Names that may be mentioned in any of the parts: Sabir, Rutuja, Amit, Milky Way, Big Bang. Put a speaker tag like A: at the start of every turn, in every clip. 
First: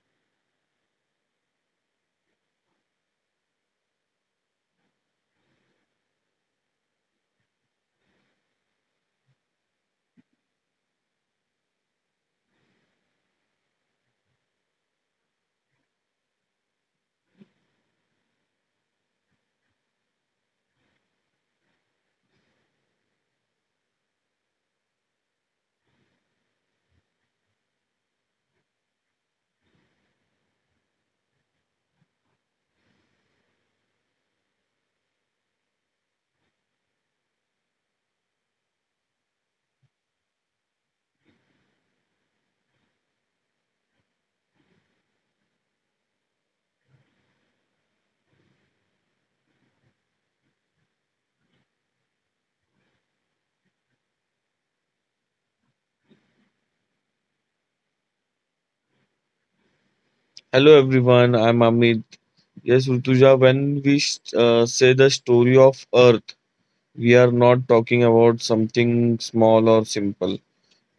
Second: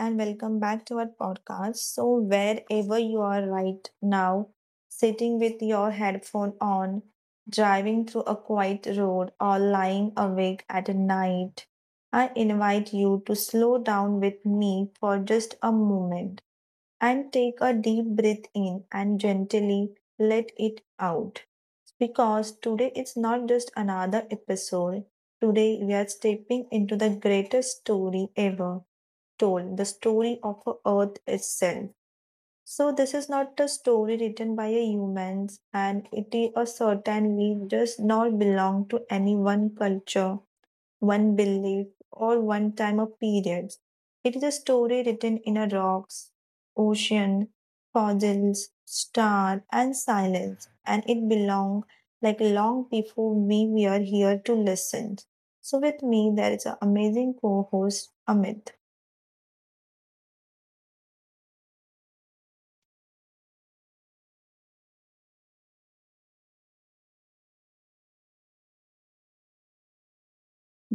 A: and welcome back to our podcast. So, wherever you are right now, sitting with your headphone on, driving through a quiet road, or lying awake at night, I invite you to slow down with me for just a moment and take a deep breath in and gently let it out. Because today it's not just another episode, today we are stepping into the greatest story ever told, the story of a Earth itself. So this is not a story written by a humans, and it is a certainly does not belong to any one culture, one belief, or one time or period. It is a story written in a rocks, ocean, fossils, star, and silence, and it belong like long before we were here to listen. So with me, there is an amazing co-host, Amit.
B: hello everyone. I'm Amit. Yes, Rutuja, when we say the story of Earth, we are not talking about something small or simple.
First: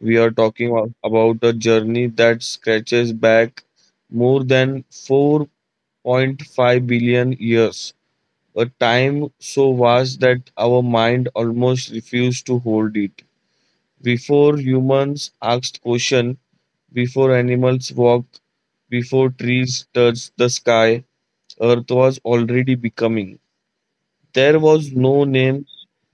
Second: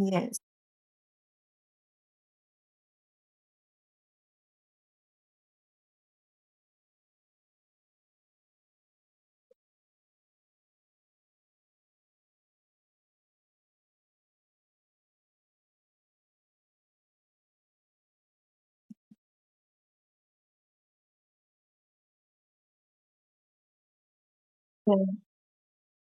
B: We are talking about a journey that stretches back more than 4.5 billion years, a time so vast that our mind almost refused to hold it. Before humans asked questions, before animals walked, before trees touched the sky, Earth was already becoming. There was no name,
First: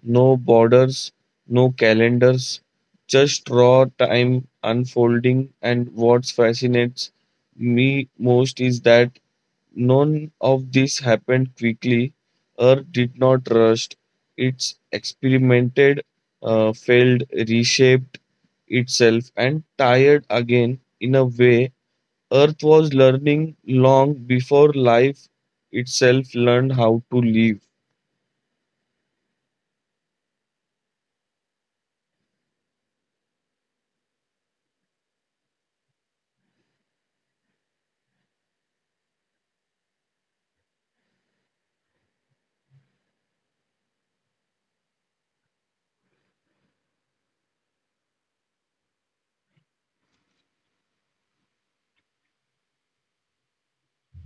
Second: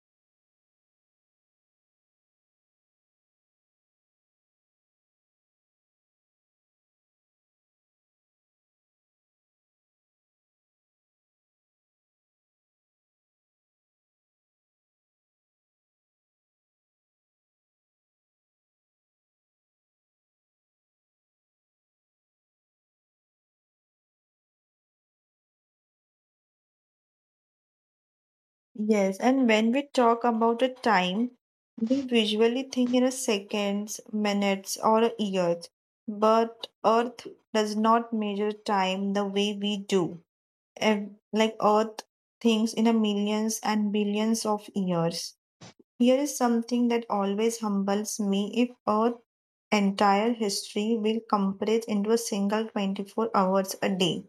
B: no borders, no calendars, just raw time unfolding. And what fascinates me most is that none of this happened quickly. Earth did not rush, it's experimented, failed, reshaped itself, and tired again in a way Earth was learning long before life itself learned how to live.
A: Yes, and when we talk about a time, we usually think in a seconds, minutes, or a years. But Earth does not measure time the way we do. And like Earth thinks in a millions and billions of years. Here is something that always humbles me. If Earth entire history will compress into a single 24 hours a day.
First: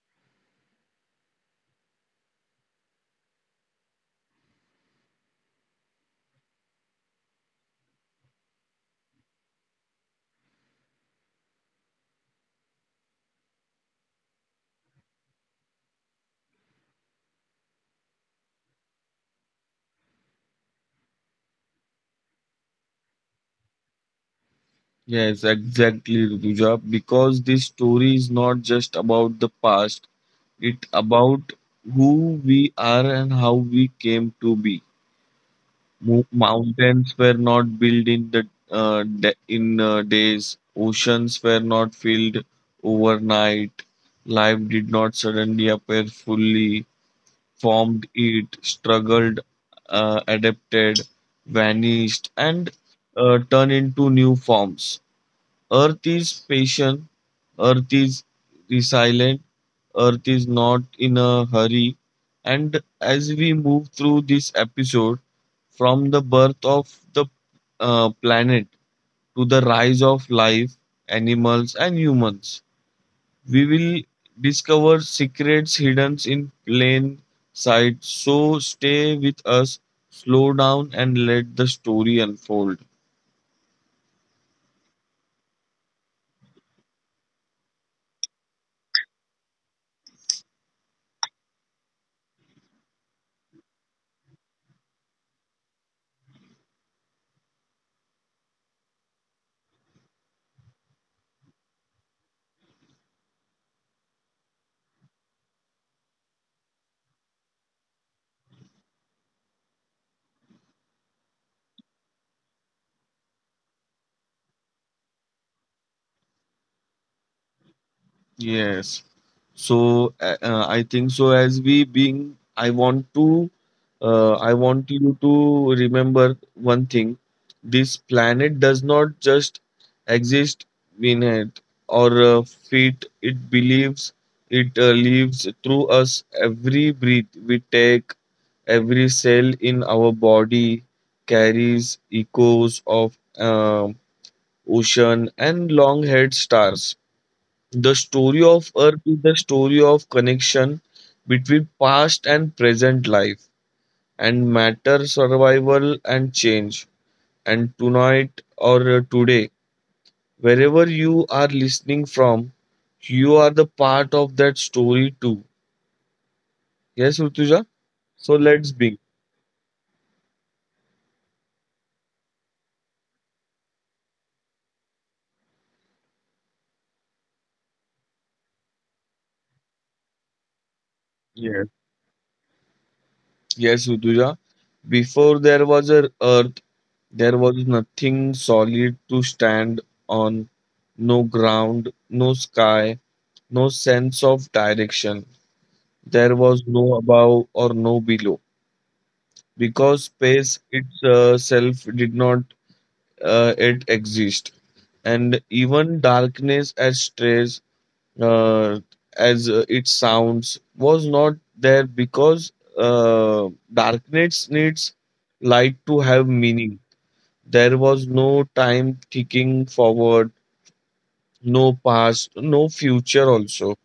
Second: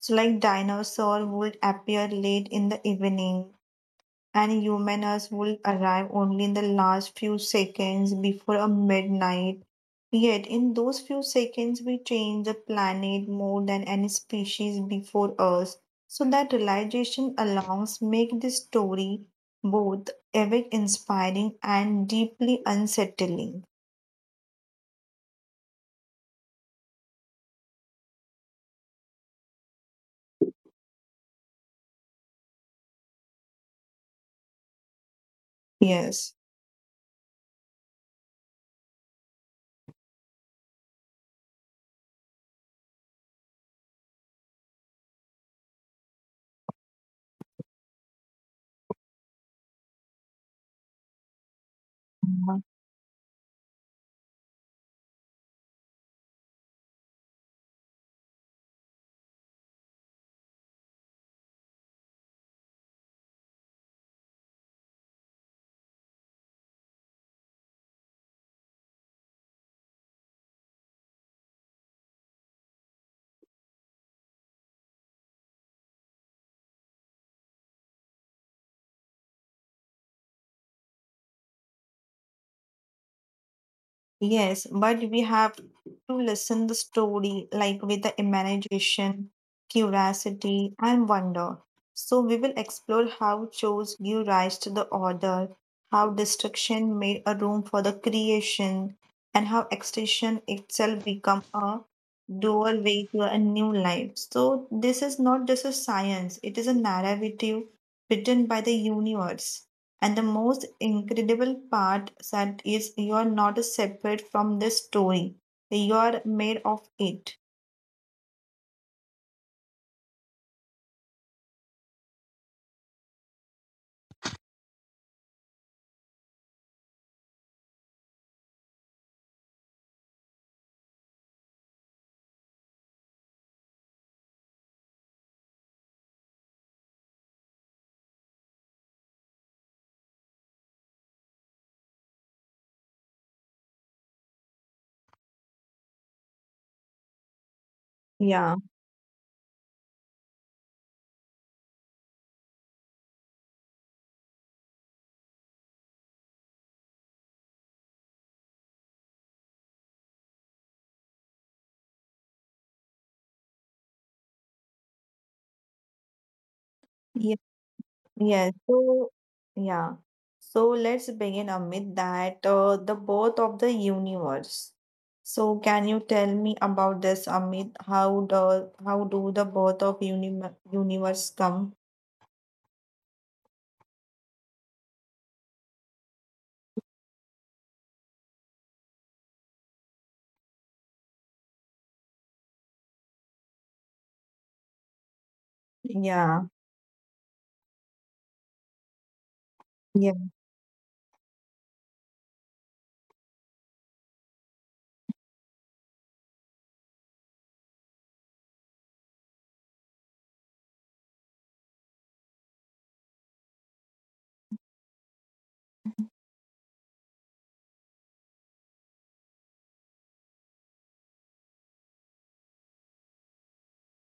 A: So like dinosaur would appear late in the evening and humans will arrive only in the last few seconds before a midnight. Yet, in those few seconds, we change the planet more than any species before us. So that realization allows make this story both epic inspiring and deeply unsettling.
B: Yes, exactly, Rutuja. Because this story is not just about the past, it's about who we are and how we came to be.
A: Yes.
B: Mountains were not built in the de- in days. Oceans were not filled overnight. Life did not suddenly appear fully formed it, struggled, adapted, vanished, and turned into new forms. Earth is patient, Earth is resilient, Earth is not in a hurry. And as we move through this episode, from the birth of the planet to the rise of life, animals, and humans, we will discover secrets hidden in plain sight. So stay with us, slow down, and let the story unfold.
A: Yes, but we have to listen the story like with the imagination, curiosity, and wonder. So we will explore how chores give rise to the order, how destruction made a room for the creation, and how extinction itself become a doorway to a new life. So this is not just a science; it is a narrative written by the universe. And the most incredible part that is you are not separate from the story. You are made of it.
B: Yes. So I think so as we being I want to I want you to remember one thing. This planet does not just exist in it or fit it believes it lives through us, every breath we take, every cell in our body carries echoes of ocean and long-haired stars. The story
A: Yeah.
B: of Earth is the story of connection between past and present, life and matter, survival and change. And tonight or today, wherever you are listening from, you are the part of that story too. Yes,
A: Yeah.
B: Rutuja? So
A: Yes.
B: let's begin.
A: So yeah. So let's begin, Amit, that the birth of the universe. So can you tell me about this, Amit? How do the birth of universe
B: Yes.
A: come?
B: Yes, Rutuja. Before there was a earth, there was nothing solid to stand on, no ground, no sky, no sense of direction. There
A: Yeah.
B: was no above or no below because space itself did not yet exist, and even darkness, as strange uh, as it sounds, was not there because darkness needs light to have meaning. There was no time ticking forward, no past, no future also.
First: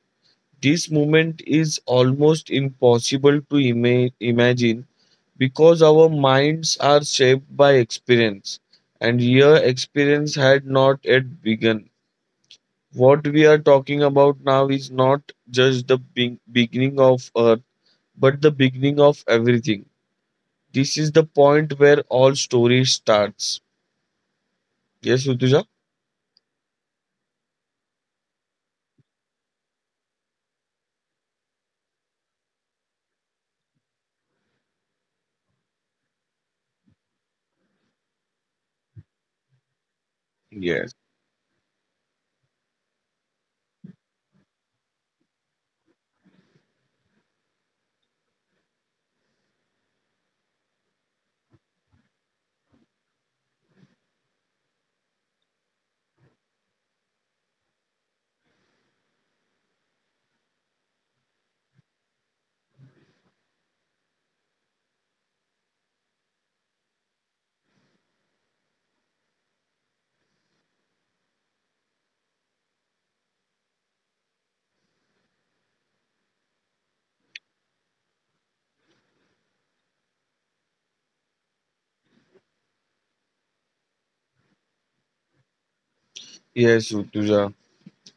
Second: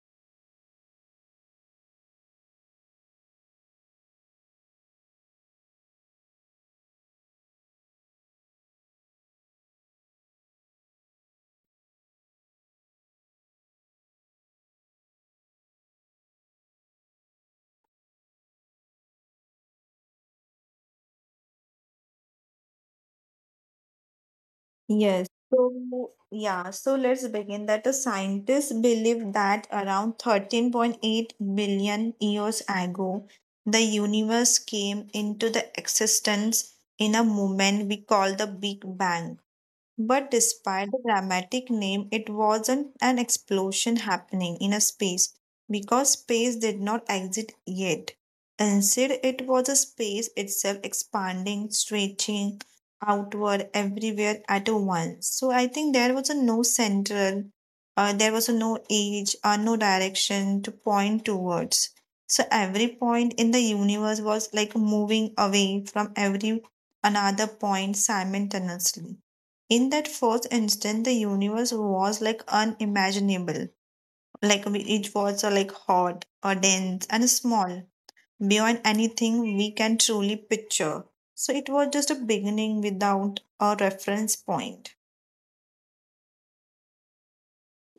B: This movement is almost impossible to imagine because our minds are shaped by experience, and your experience had not yet begun. What we are talking about now is not just the beginning of Earth, but the beginning of everything. This is the point where all story starts. Yes,
A: Yes.
B: Utuja?
A: So, yeah, so let's begin that the scientists believe that around 13.8 billion years ago, the universe came into the existence in a moment we call the Big Bang. But
B: Yes.
A: despite the dramatic name, it wasn't an explosion happening in a space because space did not exist yet. Instead, it was a space itself expanding, stretching outward everywhere at once. So I think there was a no central, there was a no age or no direction to point towards. So every point in the universe was like moving away from every another point simultaneously. In that first instant the universe was like unimaginable, like it was like hot or dense and small beyond anything we can truly picture. So it was just a beginning without a reference point.
B: Yes, Utuja.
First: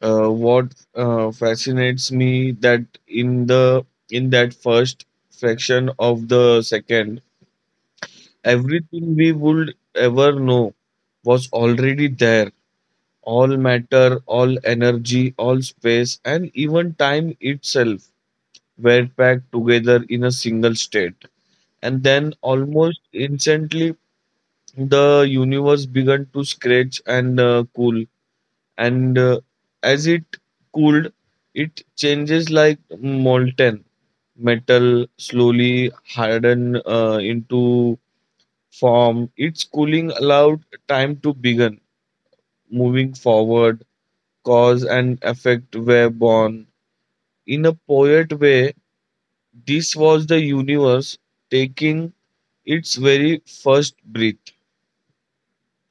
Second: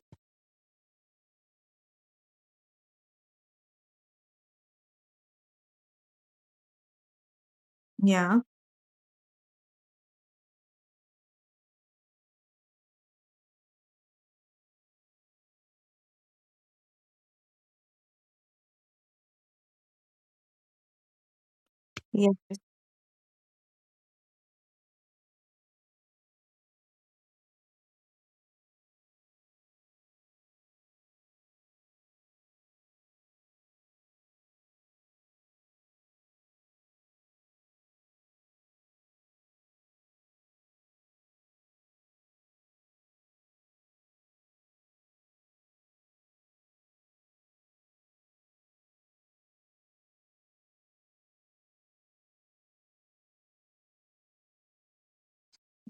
B: What fascinates me that in that first fraction of the second,
A: Yeah.
B: everything we would ever know was already there. All matter, all energy, all space, and even time itself were packed together in a single state. And
A: Yeah.
B: then, almost instantly, the universe began to scratch and cool, and as it cooled it changes like molten metal slowly harden into form. Its cooling allowed time to begin moving forward. Cause and effect were born. In a poet way, this was the universe taking its very first breath.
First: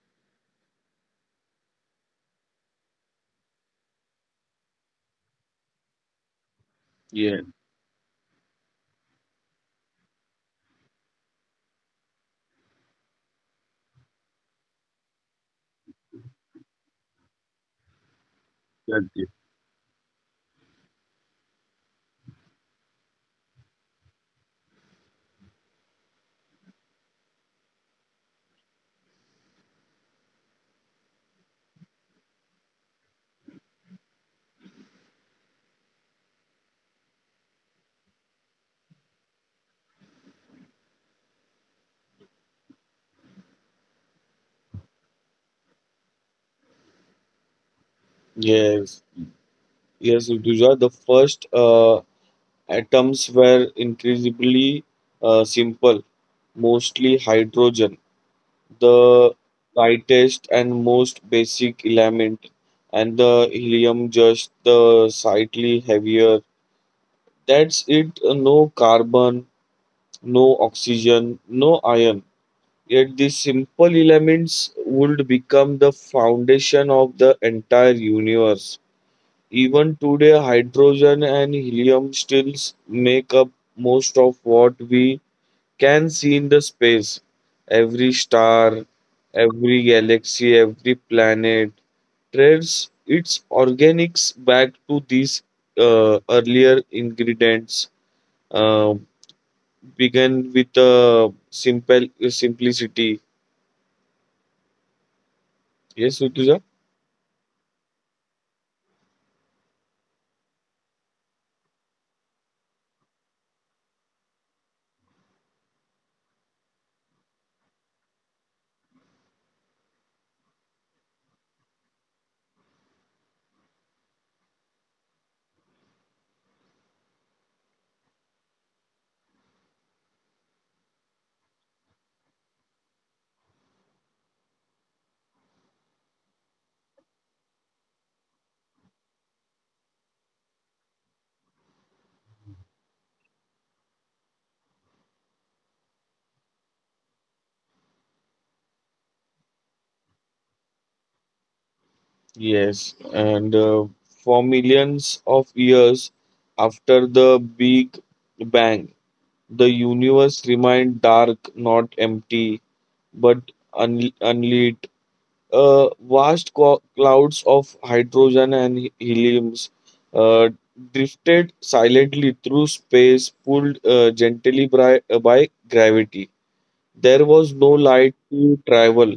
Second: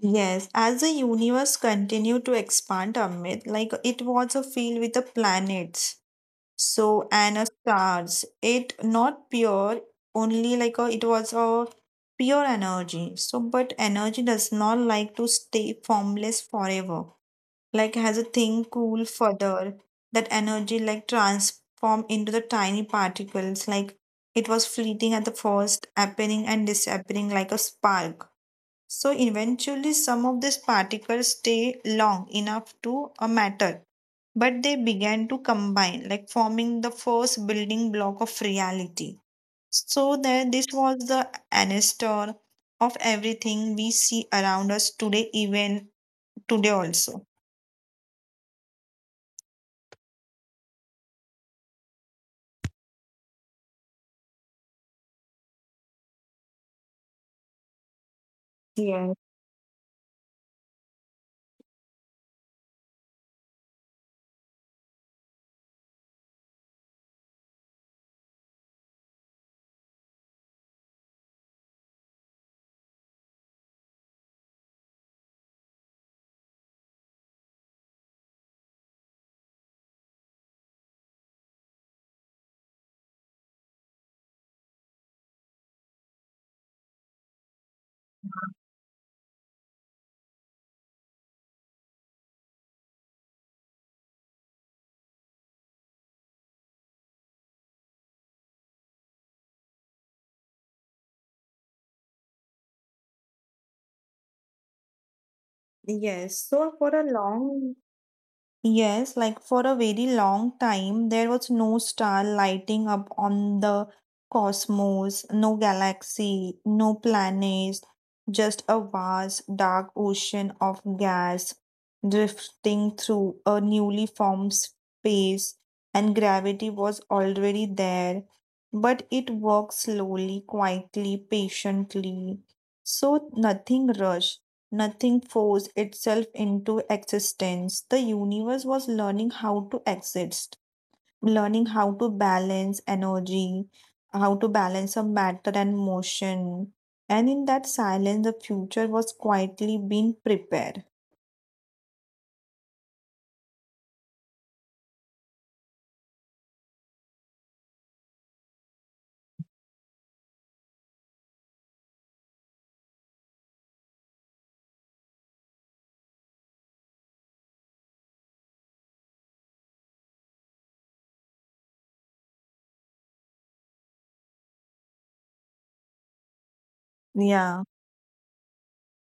A: Yes, as the universe continued to expand, Amit, like it was a filled with the planets. So
B: Yes,
A: Anna starts it not pure, only like a, it was a pure energy. So, but energy does not like to stay formless forever. Like has a thing cool
B: that's
A: further. That energy like transform into the tiny particles. Like it was fleeting at the first, appearing and disappearing like a spark. So eventually, some of these particles stay long enough to a matter but they began to combine, like forming the first building block of reality. So that this was the ancestor of everything we see around us today, even today also.
B: yes, yes, Rutuja, the first atoms were increasingly simple, mostly hydrogen,
A: Yes,
B: the lightest and most basic element, and the helium just the slightly heavier. That's it, no carbon, no oxygen, no iron. Yet these simple elements would become the foundation of the entire universe. Even today, hydrogen and helium still make up most of what we can see in the space, every star, every galaxy, every planet traces its organics back to these earlier ingredients. Uh, Began with simple simplicity. Yes,
A: yes.
B: Rituja?
A: So for a long Yes, like for a very long time, there was no star lighting up on the cosmos, no galaxy, no planets, just a vast, dark ocean of gas drifting through a newly formed space, and gravity was already there. But it worked slowly, quietly, patiently. So nothing rushed. Nothing forced itself into existence. The universe was learning how to exist, learning how to balance energy, how to balance of matter and motion. And in that silence, the future was quietly being prepared.
B: Yes, and for millions of years after the Big Bang, the universe remained dark, not empty, but unlit. Vast clouds of hydrogen and heliums uh, drifted silently through space, pulled gently by gravity. There was
A: Yeah.
B: no light to travel,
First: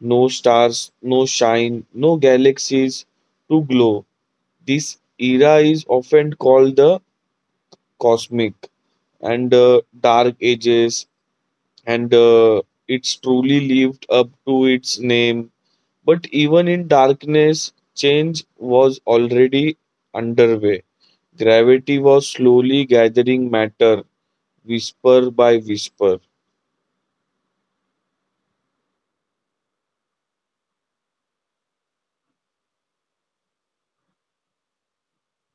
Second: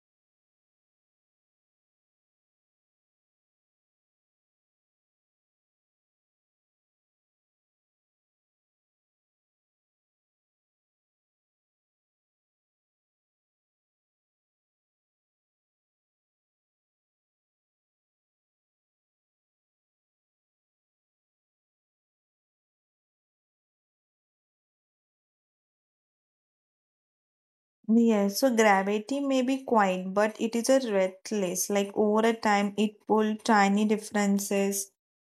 B: no stars, no shine, no galaxies to glow. This era is often called the cosmic and dark ages, and it's truly lived up to its name. But even in darkness, change was already underway. Gravity was slowly gathering matter, whisper by whisper.
A: Yes, so gravity may be quiet, but it is a restless. Like over a time, it pull tiny differences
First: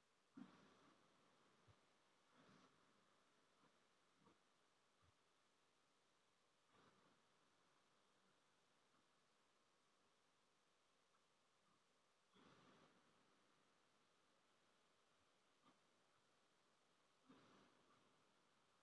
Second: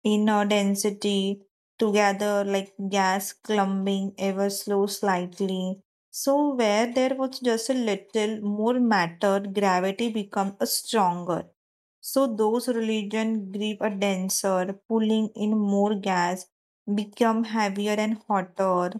A: in our density together, like gas clumping ever slow slightly. So where there was just a little more matter, gravity become a stronger. So those religion grip a denser, pulling in more gas, become heavier and hotter,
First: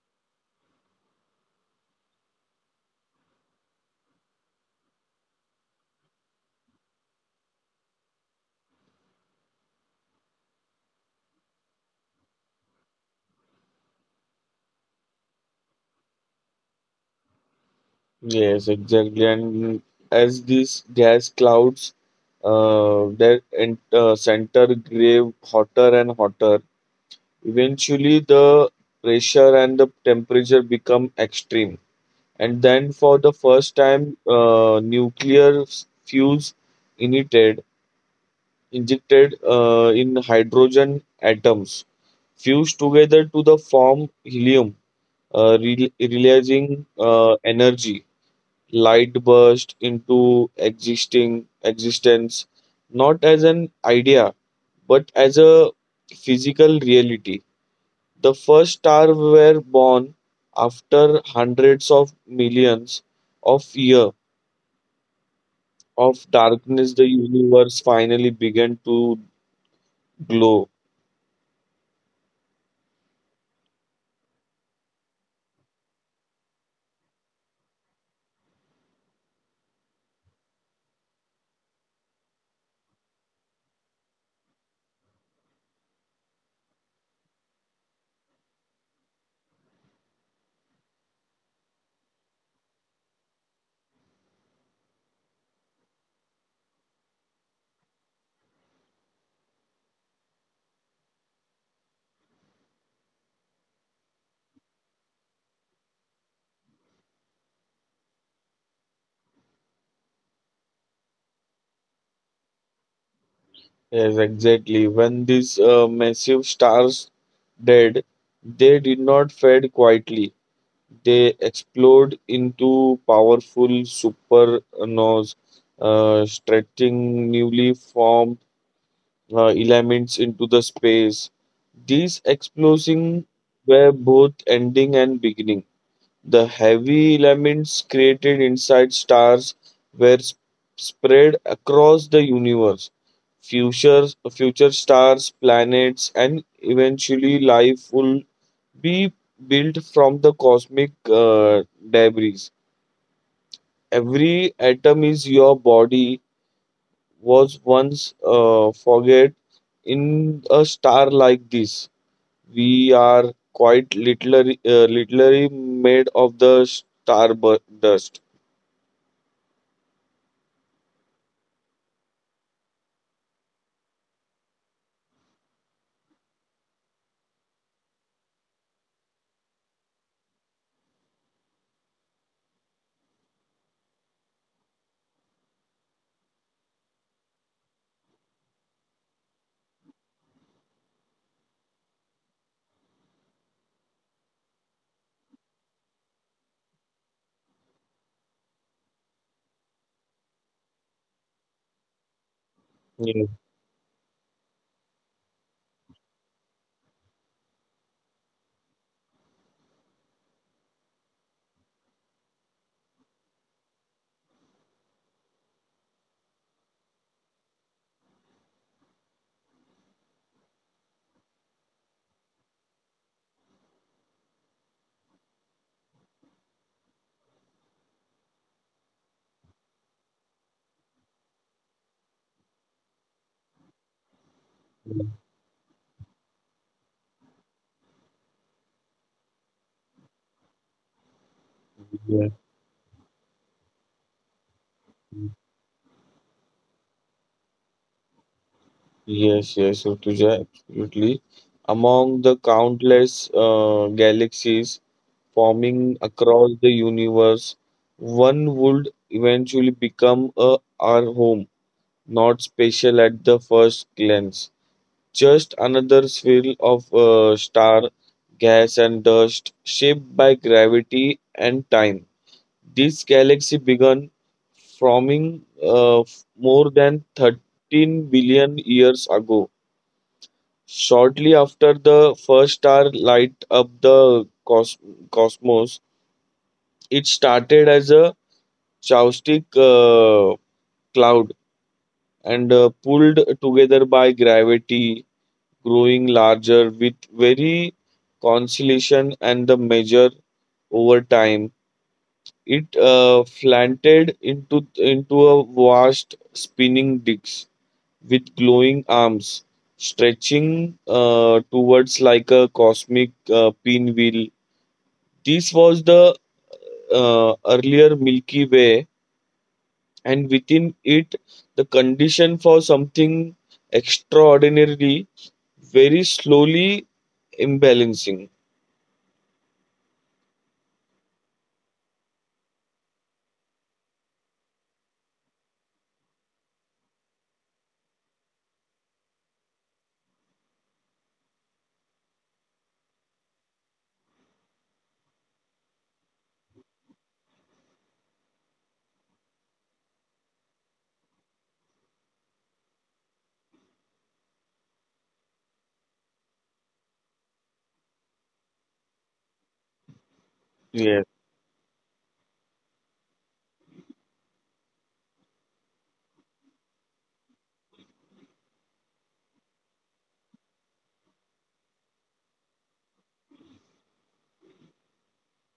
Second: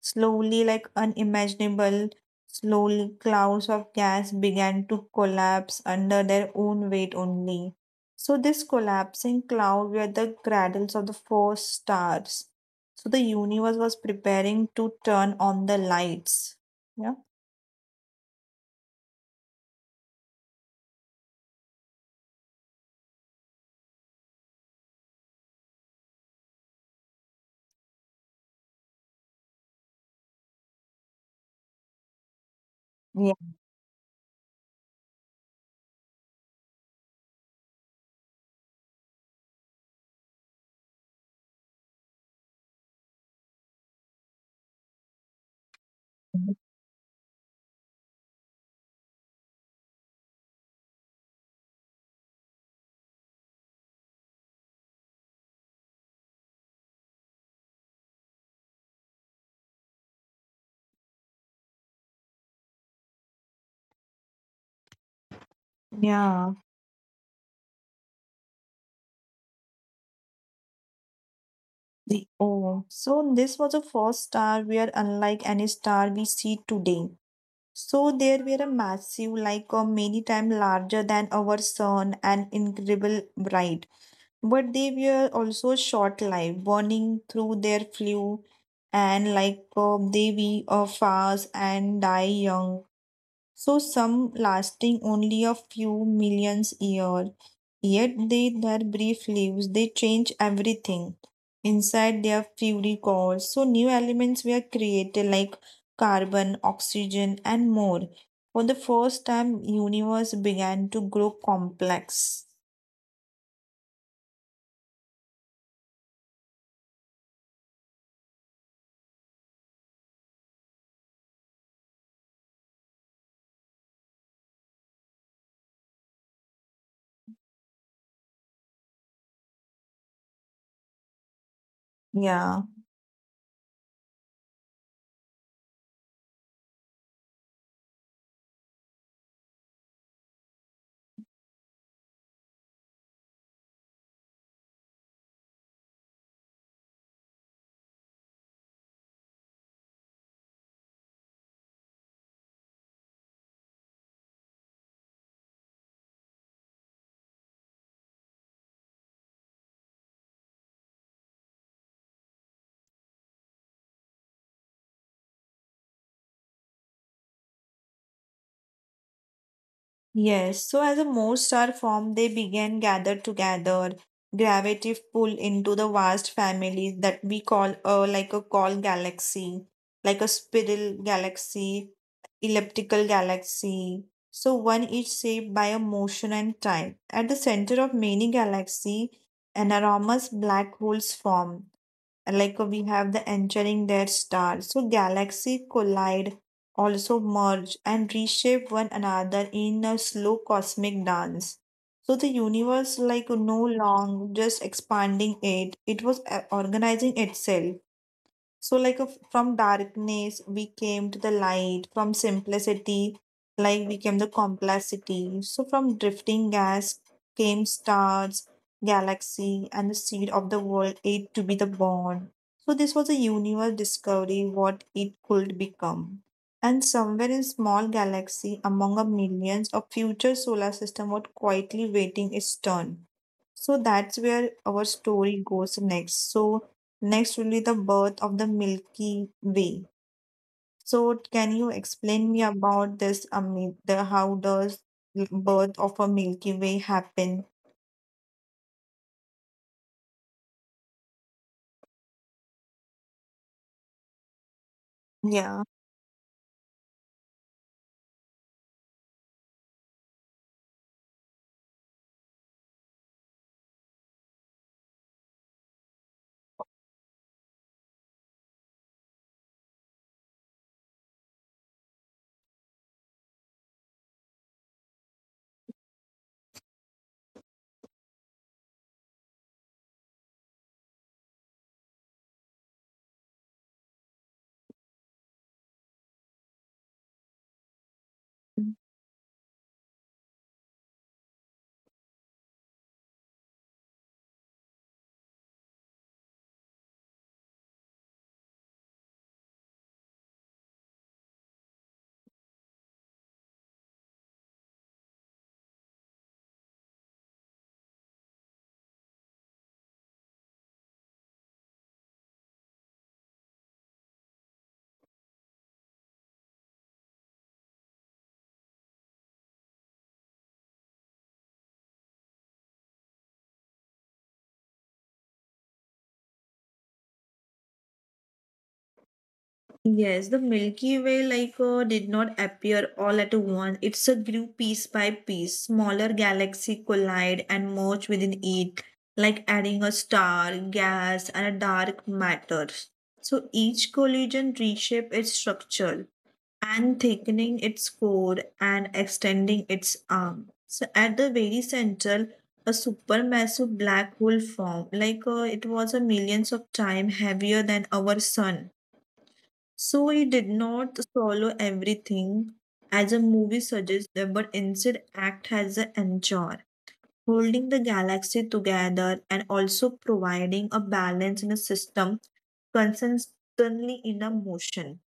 A: slowly like unimaginable. Slowly, clouds of gas began to collapse under their own weight only. So, this collapsing cloud were the cradles of the first stars. So, the universe was preparing to turn on the lights. Yeah.
B: Yes, exactly. And as these gas clouds center grave hotter and hotter, eventually the pressure and the temperature become extreme. And then, for
A: Yeah.
B: the first time, nuclear fuels ignited, injected in hydrogen atoms fused together to the form helium, releasing energy. Light burst into existing existence, not as an idea but as a physical reality. The first stars were born after hundreds of millions of years of
A: Yeah.
B: darkness. The universe finally began to glow.
A: The oh. So this was the first star where unlike any star we see today. So there were a massive, like a many times larger than our sun and incredible bright. But they were also short-lived, burning through their fuel and like they we fast and die young. So some lasting only a few millions year. Yet they their brief lives they change everything inside their fury cores. So new elements were created like carbon, oxygen, and more. For the first time, universe began to grow complex.
B: Yes, exactly. When these massive stars dead, they did not fade quietly. They explode into powerful supernovas, stretching newly formed elements into the space. These
A: Yeah.
B: explosions were both ending and beginning. The heavy elements created inside stars were spread across the universe. Future stars, planets, and eventually life will be built from the cosmic debris. Every atom is your body was once forget in a star like this. We are quite literally, literally made of the star dust.
A: Yes, so as a more star formed, they began gathered together. Gravity pull into the vast family that we call like a call galaxy, like a spiral galaxy, elliptical galaxy. So one is shaped by a motion and time. At the center of many galaxy, an enormous black holes form, like we have the entering their star. So galaxy collide, also merge and reshape one another in a slow cosmic dance. So the universe like
B: Yes,
A: no long just expanding it was organizing itself. So, like a, from darkness, we came to the light. From simplicity, like we came the complexity. So, from drifting gas came stars, galaxy, and the seed of the world, it to be the born. So, this was a universe discovering what it could become. And somewhere in small galaxy, among a millions, a future solar system was quietly waiting its turn. So that's where our story goes next. So next will be the birth of the Milky Way. So can you
B: yes,
A: explain me about this? I mean, the how does birth of a Milky Way happen?
B: yes, Rutuja, absolutely. Among the countless galaxies forming
A: Yeah.
B: across the universe, one would eventually become a, our home, not special at the first glance. Just another swirl of star, gas, and dust shaped by gravity and time. This galaxy began forming more than 13 billion years ago, shortly after the first star light up the cosmos. It started as a chaotic cloud and pulled together by gravity, growing larger with very constellation and the measure over time. It slanted into a vast spinning disc with glowing arms stretching towards like a cosmic pinwheel. This was the earlier Milky Way, and within it, the condition for something extraordinarily very slowly imbalancing.
A: Yes, the Milky Way like did not appear all at once. It's a grew piece by piece. Smaller galaxy collide and merge within it, like adding a star, gas, and a dark matter. So each collision reshape its structure and thickening its core and extending its arm. So at the very center, a supermassive black hole formed, like it was a millions of times heavier than our sun. So he did
B: Yes,
A: not swallow everything as a movie suggests, but instead act as an anchor, holding the galaxy together and also providing a balance in a system consistently in a motion.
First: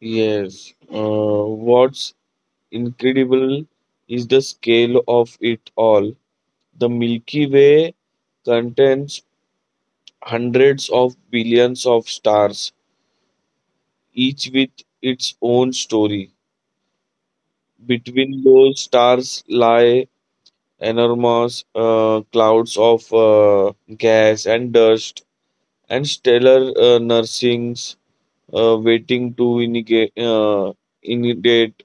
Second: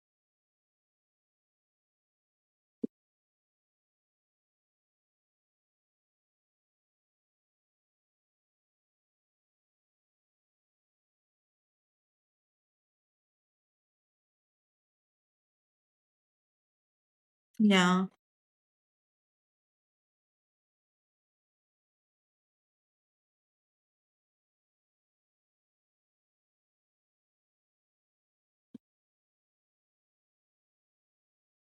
B: yes. What's incredible is the scale of it all. The Milky Way contains hundreds of billions of stars, each with its own story.
A: Yeah,
B: Between those stars lie enormous clouds of gas and dust and stellar nursings waiting to inundate.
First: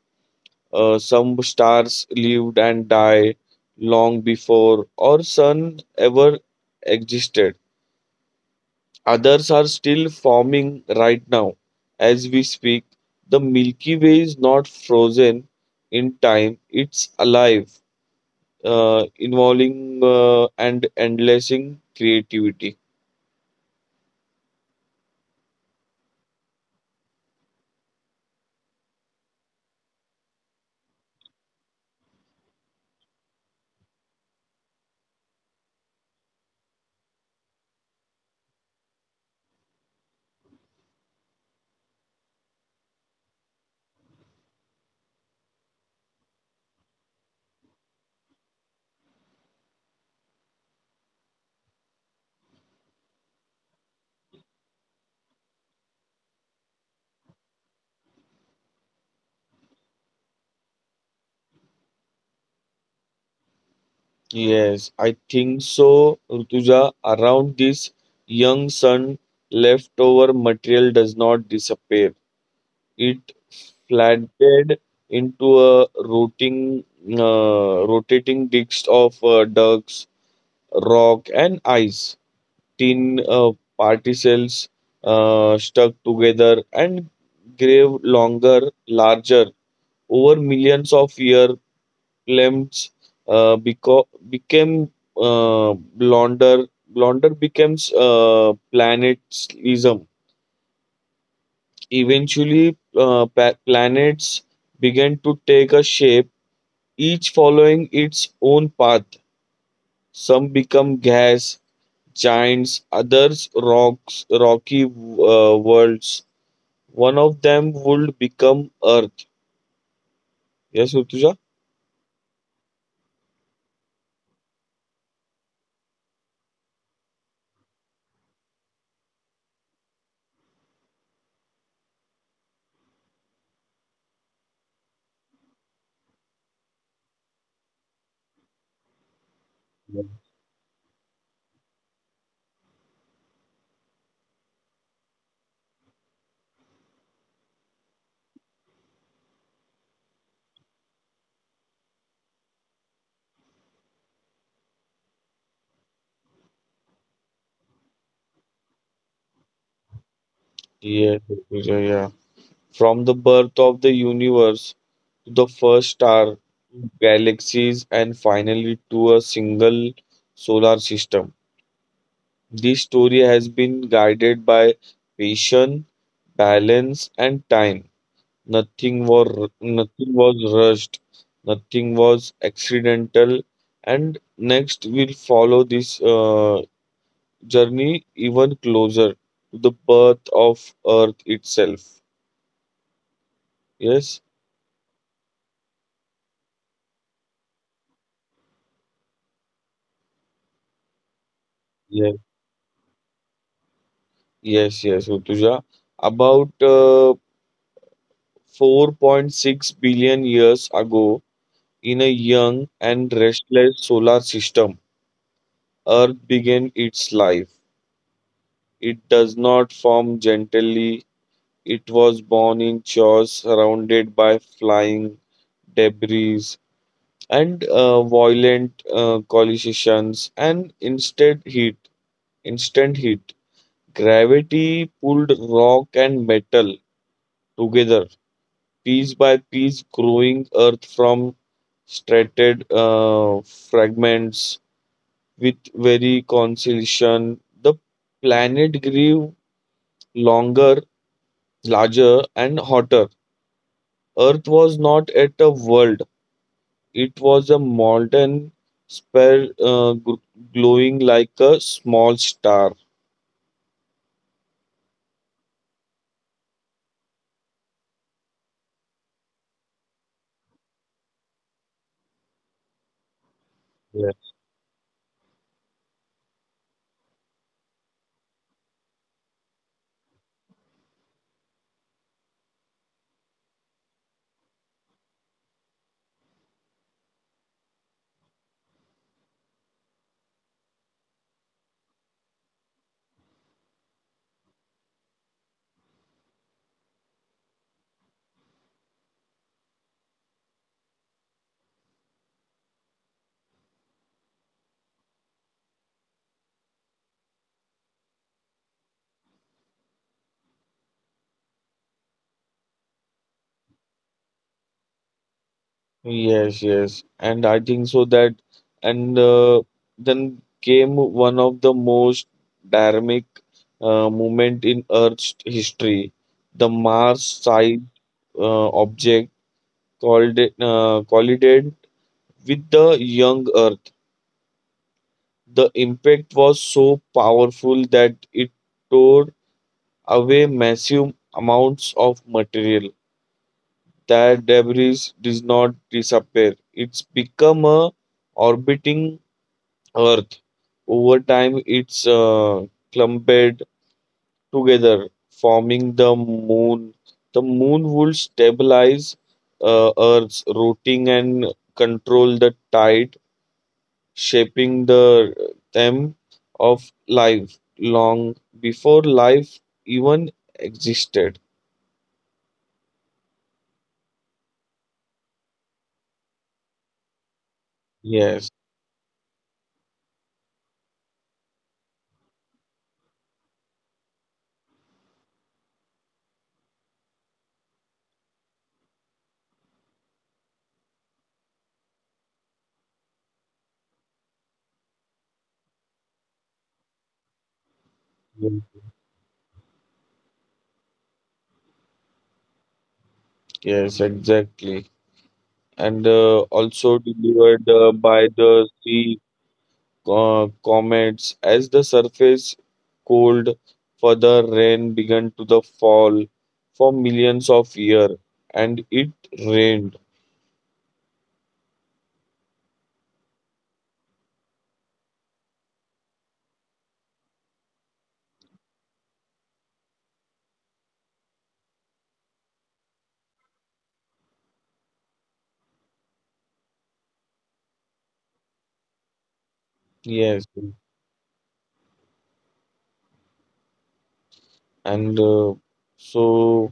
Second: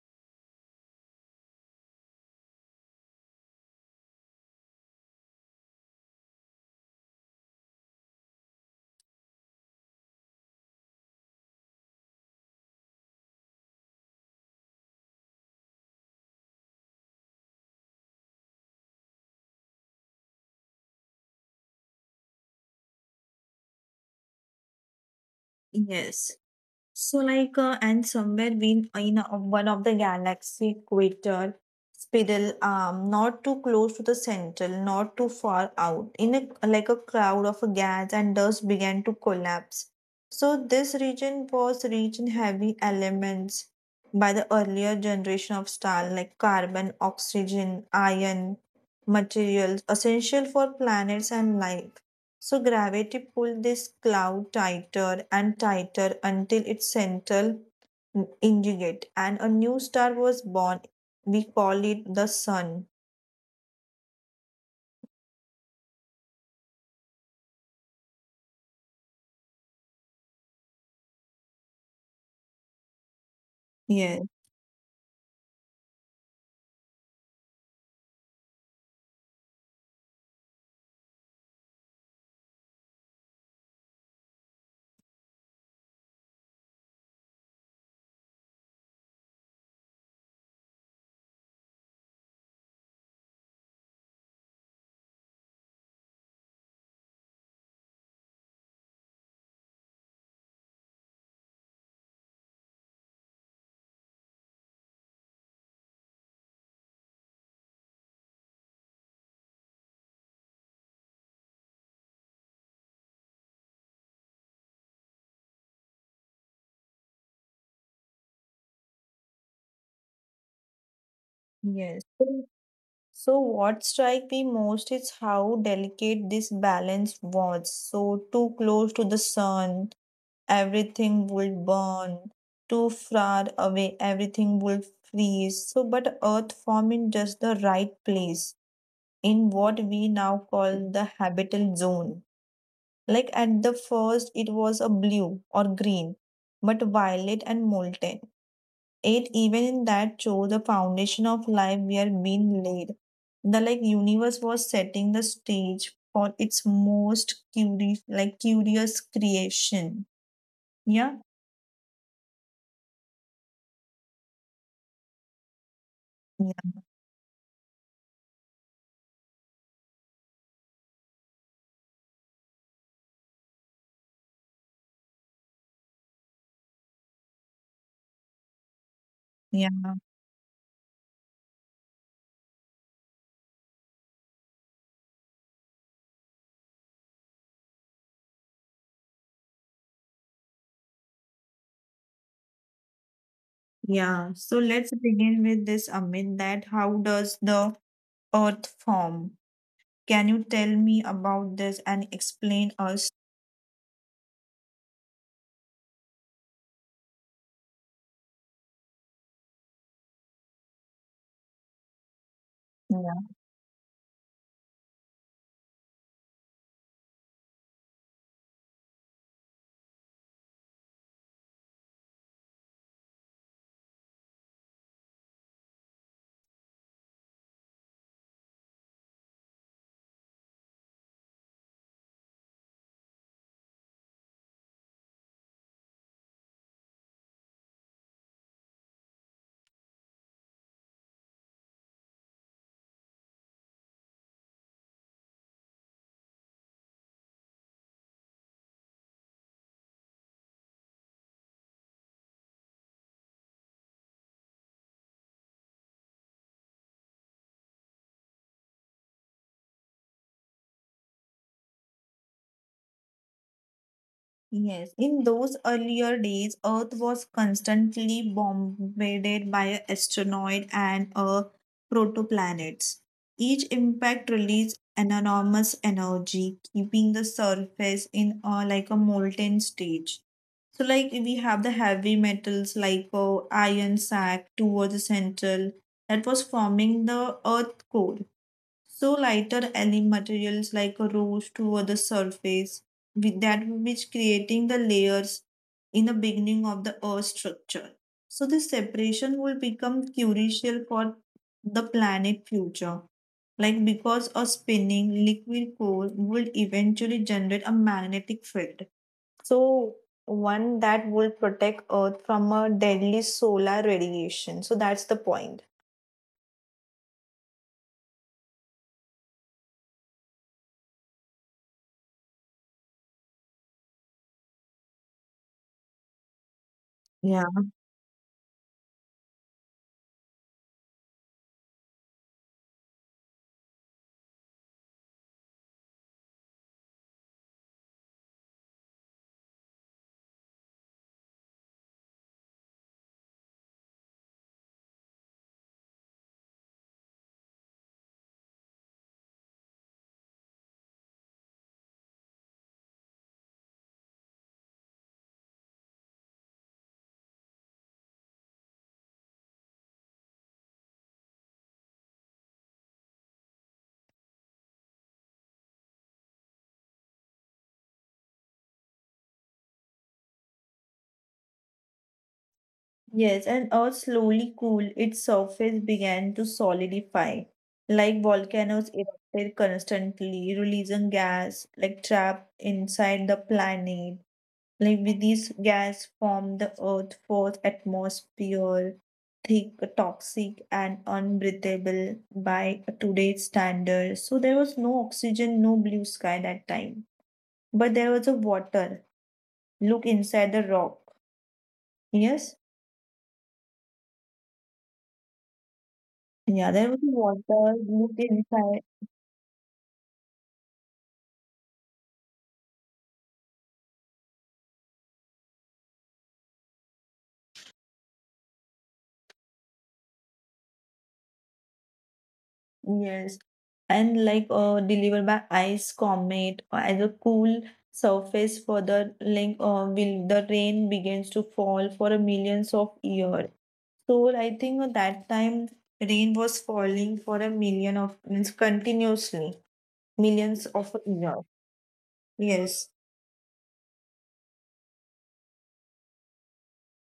B: Some stars lived and died long before our sun ever existed. Others are still forming right now as we speak. The Milky Way is not frozen in time, it's alive, involving and endlessing creativity.
A: yes. So, like, and somewhere we one of the galaxy equator spiral arm, not too close to the central, not too far out. In a like a cloud of gas and dust began to collapse. So, this region was rich in heavy elements by the earlier generation of star like carbon, oxygen, iron materials essential for planets and life. So gravity pulled this cloud tighter and tighter until its central ingot and a new star was born. We call it the sun.
B: Yes, I think so, Rutuja. Around this young sun, leftover material does not disappear. It
A: Yes,
B: flattened into a rotting, rotating disc of ducks, rock, and ice. Tin particles stuck together and grave longer, larger over millions of years. Clams became blonder. Blonder becomes planetism. Eventually, planets began to take a shape, each following its own path. Some become gas giants, others rocks, rocky worlds. One of them would become Earth. Yes, Utuja?
A: yes. So what strike me most is how delicate this balance was. So too close to the sun, everything would burn. Too far away, everything would freeze. So but Earth formed in just the right place in what we now call the habitat zone. Like at the first, it was a blue or green, but violet and molten. It even in that show, the foundation of life we are being laid. The like universe was setting the stage for its most curious, like curious creation. Yeah,
B: Yes, Utuja, yeah. From the birth of the universe to the first
A: yeah,
B: star, galaxies, and finally to a single solar system. This story has been guided by patience, balance, and time.
A: yeah,
B: Nothing was rushed, nothing was accidental, and next we'll follow this journey even closer to the birth of Earth itself.
A: yeah.
B: Yes,
A: So let's begin with this, Amit. That how does the earth form? Can you tell me about this and
B: yes,
A: explain us?
B: yes, Rutuja. About 4.6 billion years ago, in a young
A: Yeah.
B: and restless solar system, Earth began its life. It does not form gently. It was born in chaos, surrounded by flying debris and violent collisions, and instead heat. Instant heat. Gravity pulled rock and metal together, piece by piece, growing earth from stratified fragments with very conciliation. The planet grew longer, larger, and hotter. Earth was not at a world, it was a molten sphere glowing like a small star.
A: Yes, in those earlier days, Earth was constantly bombarded by asteroids and protoplanets. Each impact released an enormous energy, keeping the surface in like a molten stage. So, like we have the heavy metals like iron sack towards the central that was forming the Earth core. So lighter alien materials like rose toward the surface, with that which creating the layers in the beginning of the Earth structure. So this separation will become crucial for the planet future. Like because a spinning liquid core will eventually generate a magnetic field. So one that will protect Earth from a deadly solar radiation. So that's the point.
B: Yes, yes, and I think so that, and then came one of the most dynamic moment in Earth's history. The Mars side object called it, collided with the young Earth. The impact was so powerful that it tore away massive amounts of material. That debris did not disappear. It's become a orbiting Earth. Over time, it's clumped together, forming the moon. The moon would stabilize Earth's rotating and control the tide, shaping the theme of life long before life even existed.
A: Yes, and earth slowly cooled, its surface began to solidify. Like
B: Yes,
A: volcanoes erupted constantly, releasing gas like trapped inside the planet. Like with these gas formed the earth fourth atmosphere, thick, toxic, and unbreathable by today's standards. So there was no oxygen, no blue sky that time. But there was a water. Look inside the rock. Yes?
B: yes, exactly. And
A: Yeah, there was
B: also
A: water,
B: delivered
A: look
B: by
A: inside.
B: the sea comets. As the surface cooled further, rain began to the fall for millions of years, and it rained.
A: Yes, and like delivered by ice comet as a cool surface for the like will the rain begins to fall for a millions of years. So I think at that time rain was falling for a million of means continuously millions
B: Yes,
A: of years. Yes.
B: and so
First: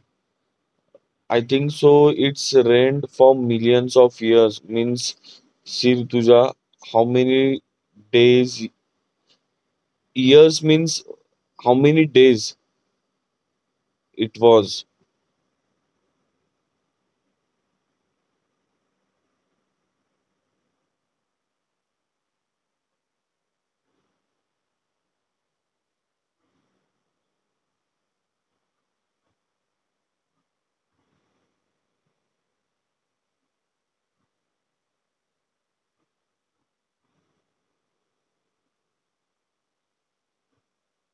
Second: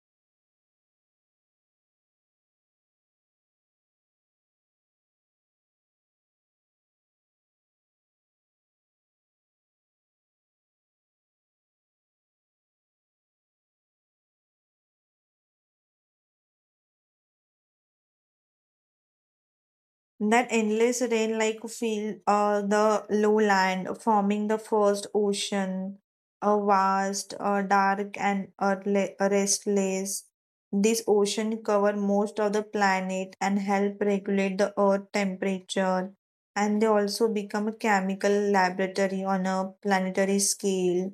B: I think so. It's rained for millions of years. Means, Sir Tuja, how many days? Years means how many days it was?
A: That endless rain like feel the lowland forming the first ocean, a vast, dark and earthly- restless. This ocean cover most of the planet and help regulate the earth temperature. And they also become a chemical laboratory on a planetary scale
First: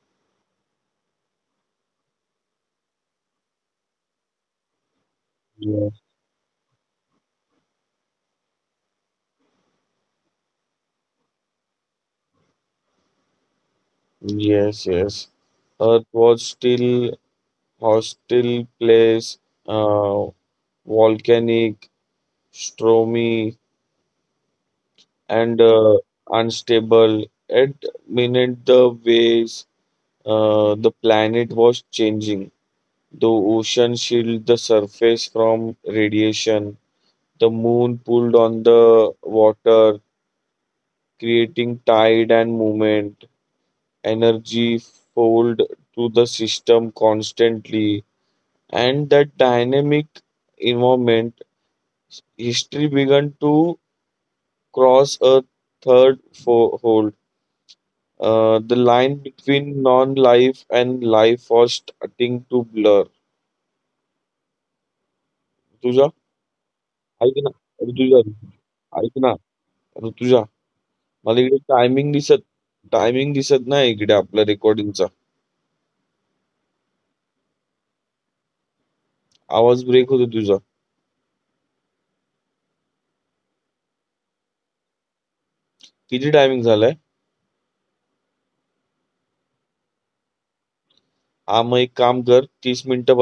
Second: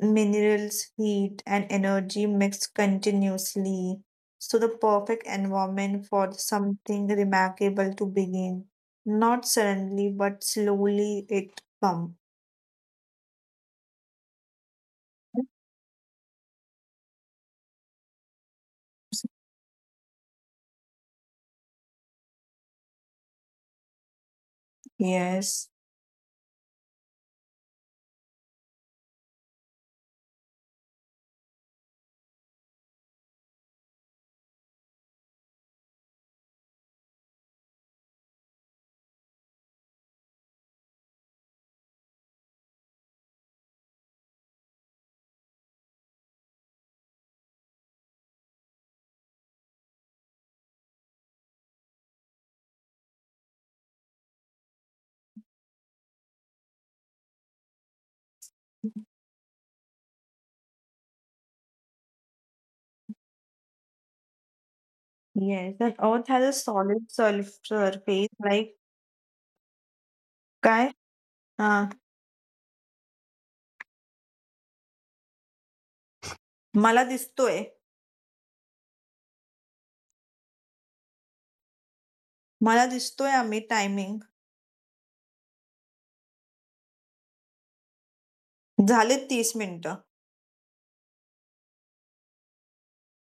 A: minerals, heat, and energy mix continuously. So, the perfect
B: Yes,
A: environment for something remarkable to begin. Not suddenly, but slowly it comes.
B: yes, yes. Earth was still Hostel Place, uh, volcanic, stormy,
A: Yes,
B: and unstable. At minute the waves, the planet was changing. The ocean shielded the surface from radiation. The moon pulled on the water, creating tide and movement. Energy fold to the system constantly, and that dynamic environment history began to cross a third fold. The line between non-life and life was starting to blur.
A: yes. The
B: Rutuja
A: earth has a solid
B: ऐक ना. Rutuja
A: surface. Like
B: ऐक ना. ऋतुजा
A: काय
B: मला इकडे
A: हा
B: timing दिसत. Timing दिसत नाही इकडे आपल्या रेकॉर्डिंगचा.
A: मला दिसतोय
B: आवाज ब्रेक होतो तुझा.
A: मला दिसतोय आम्ही टायमिंग
B: किती टायमिंग झालाय?
A: झाले तीस मिनिट
B: हा मग एक काम कर, तीस मिनिटं.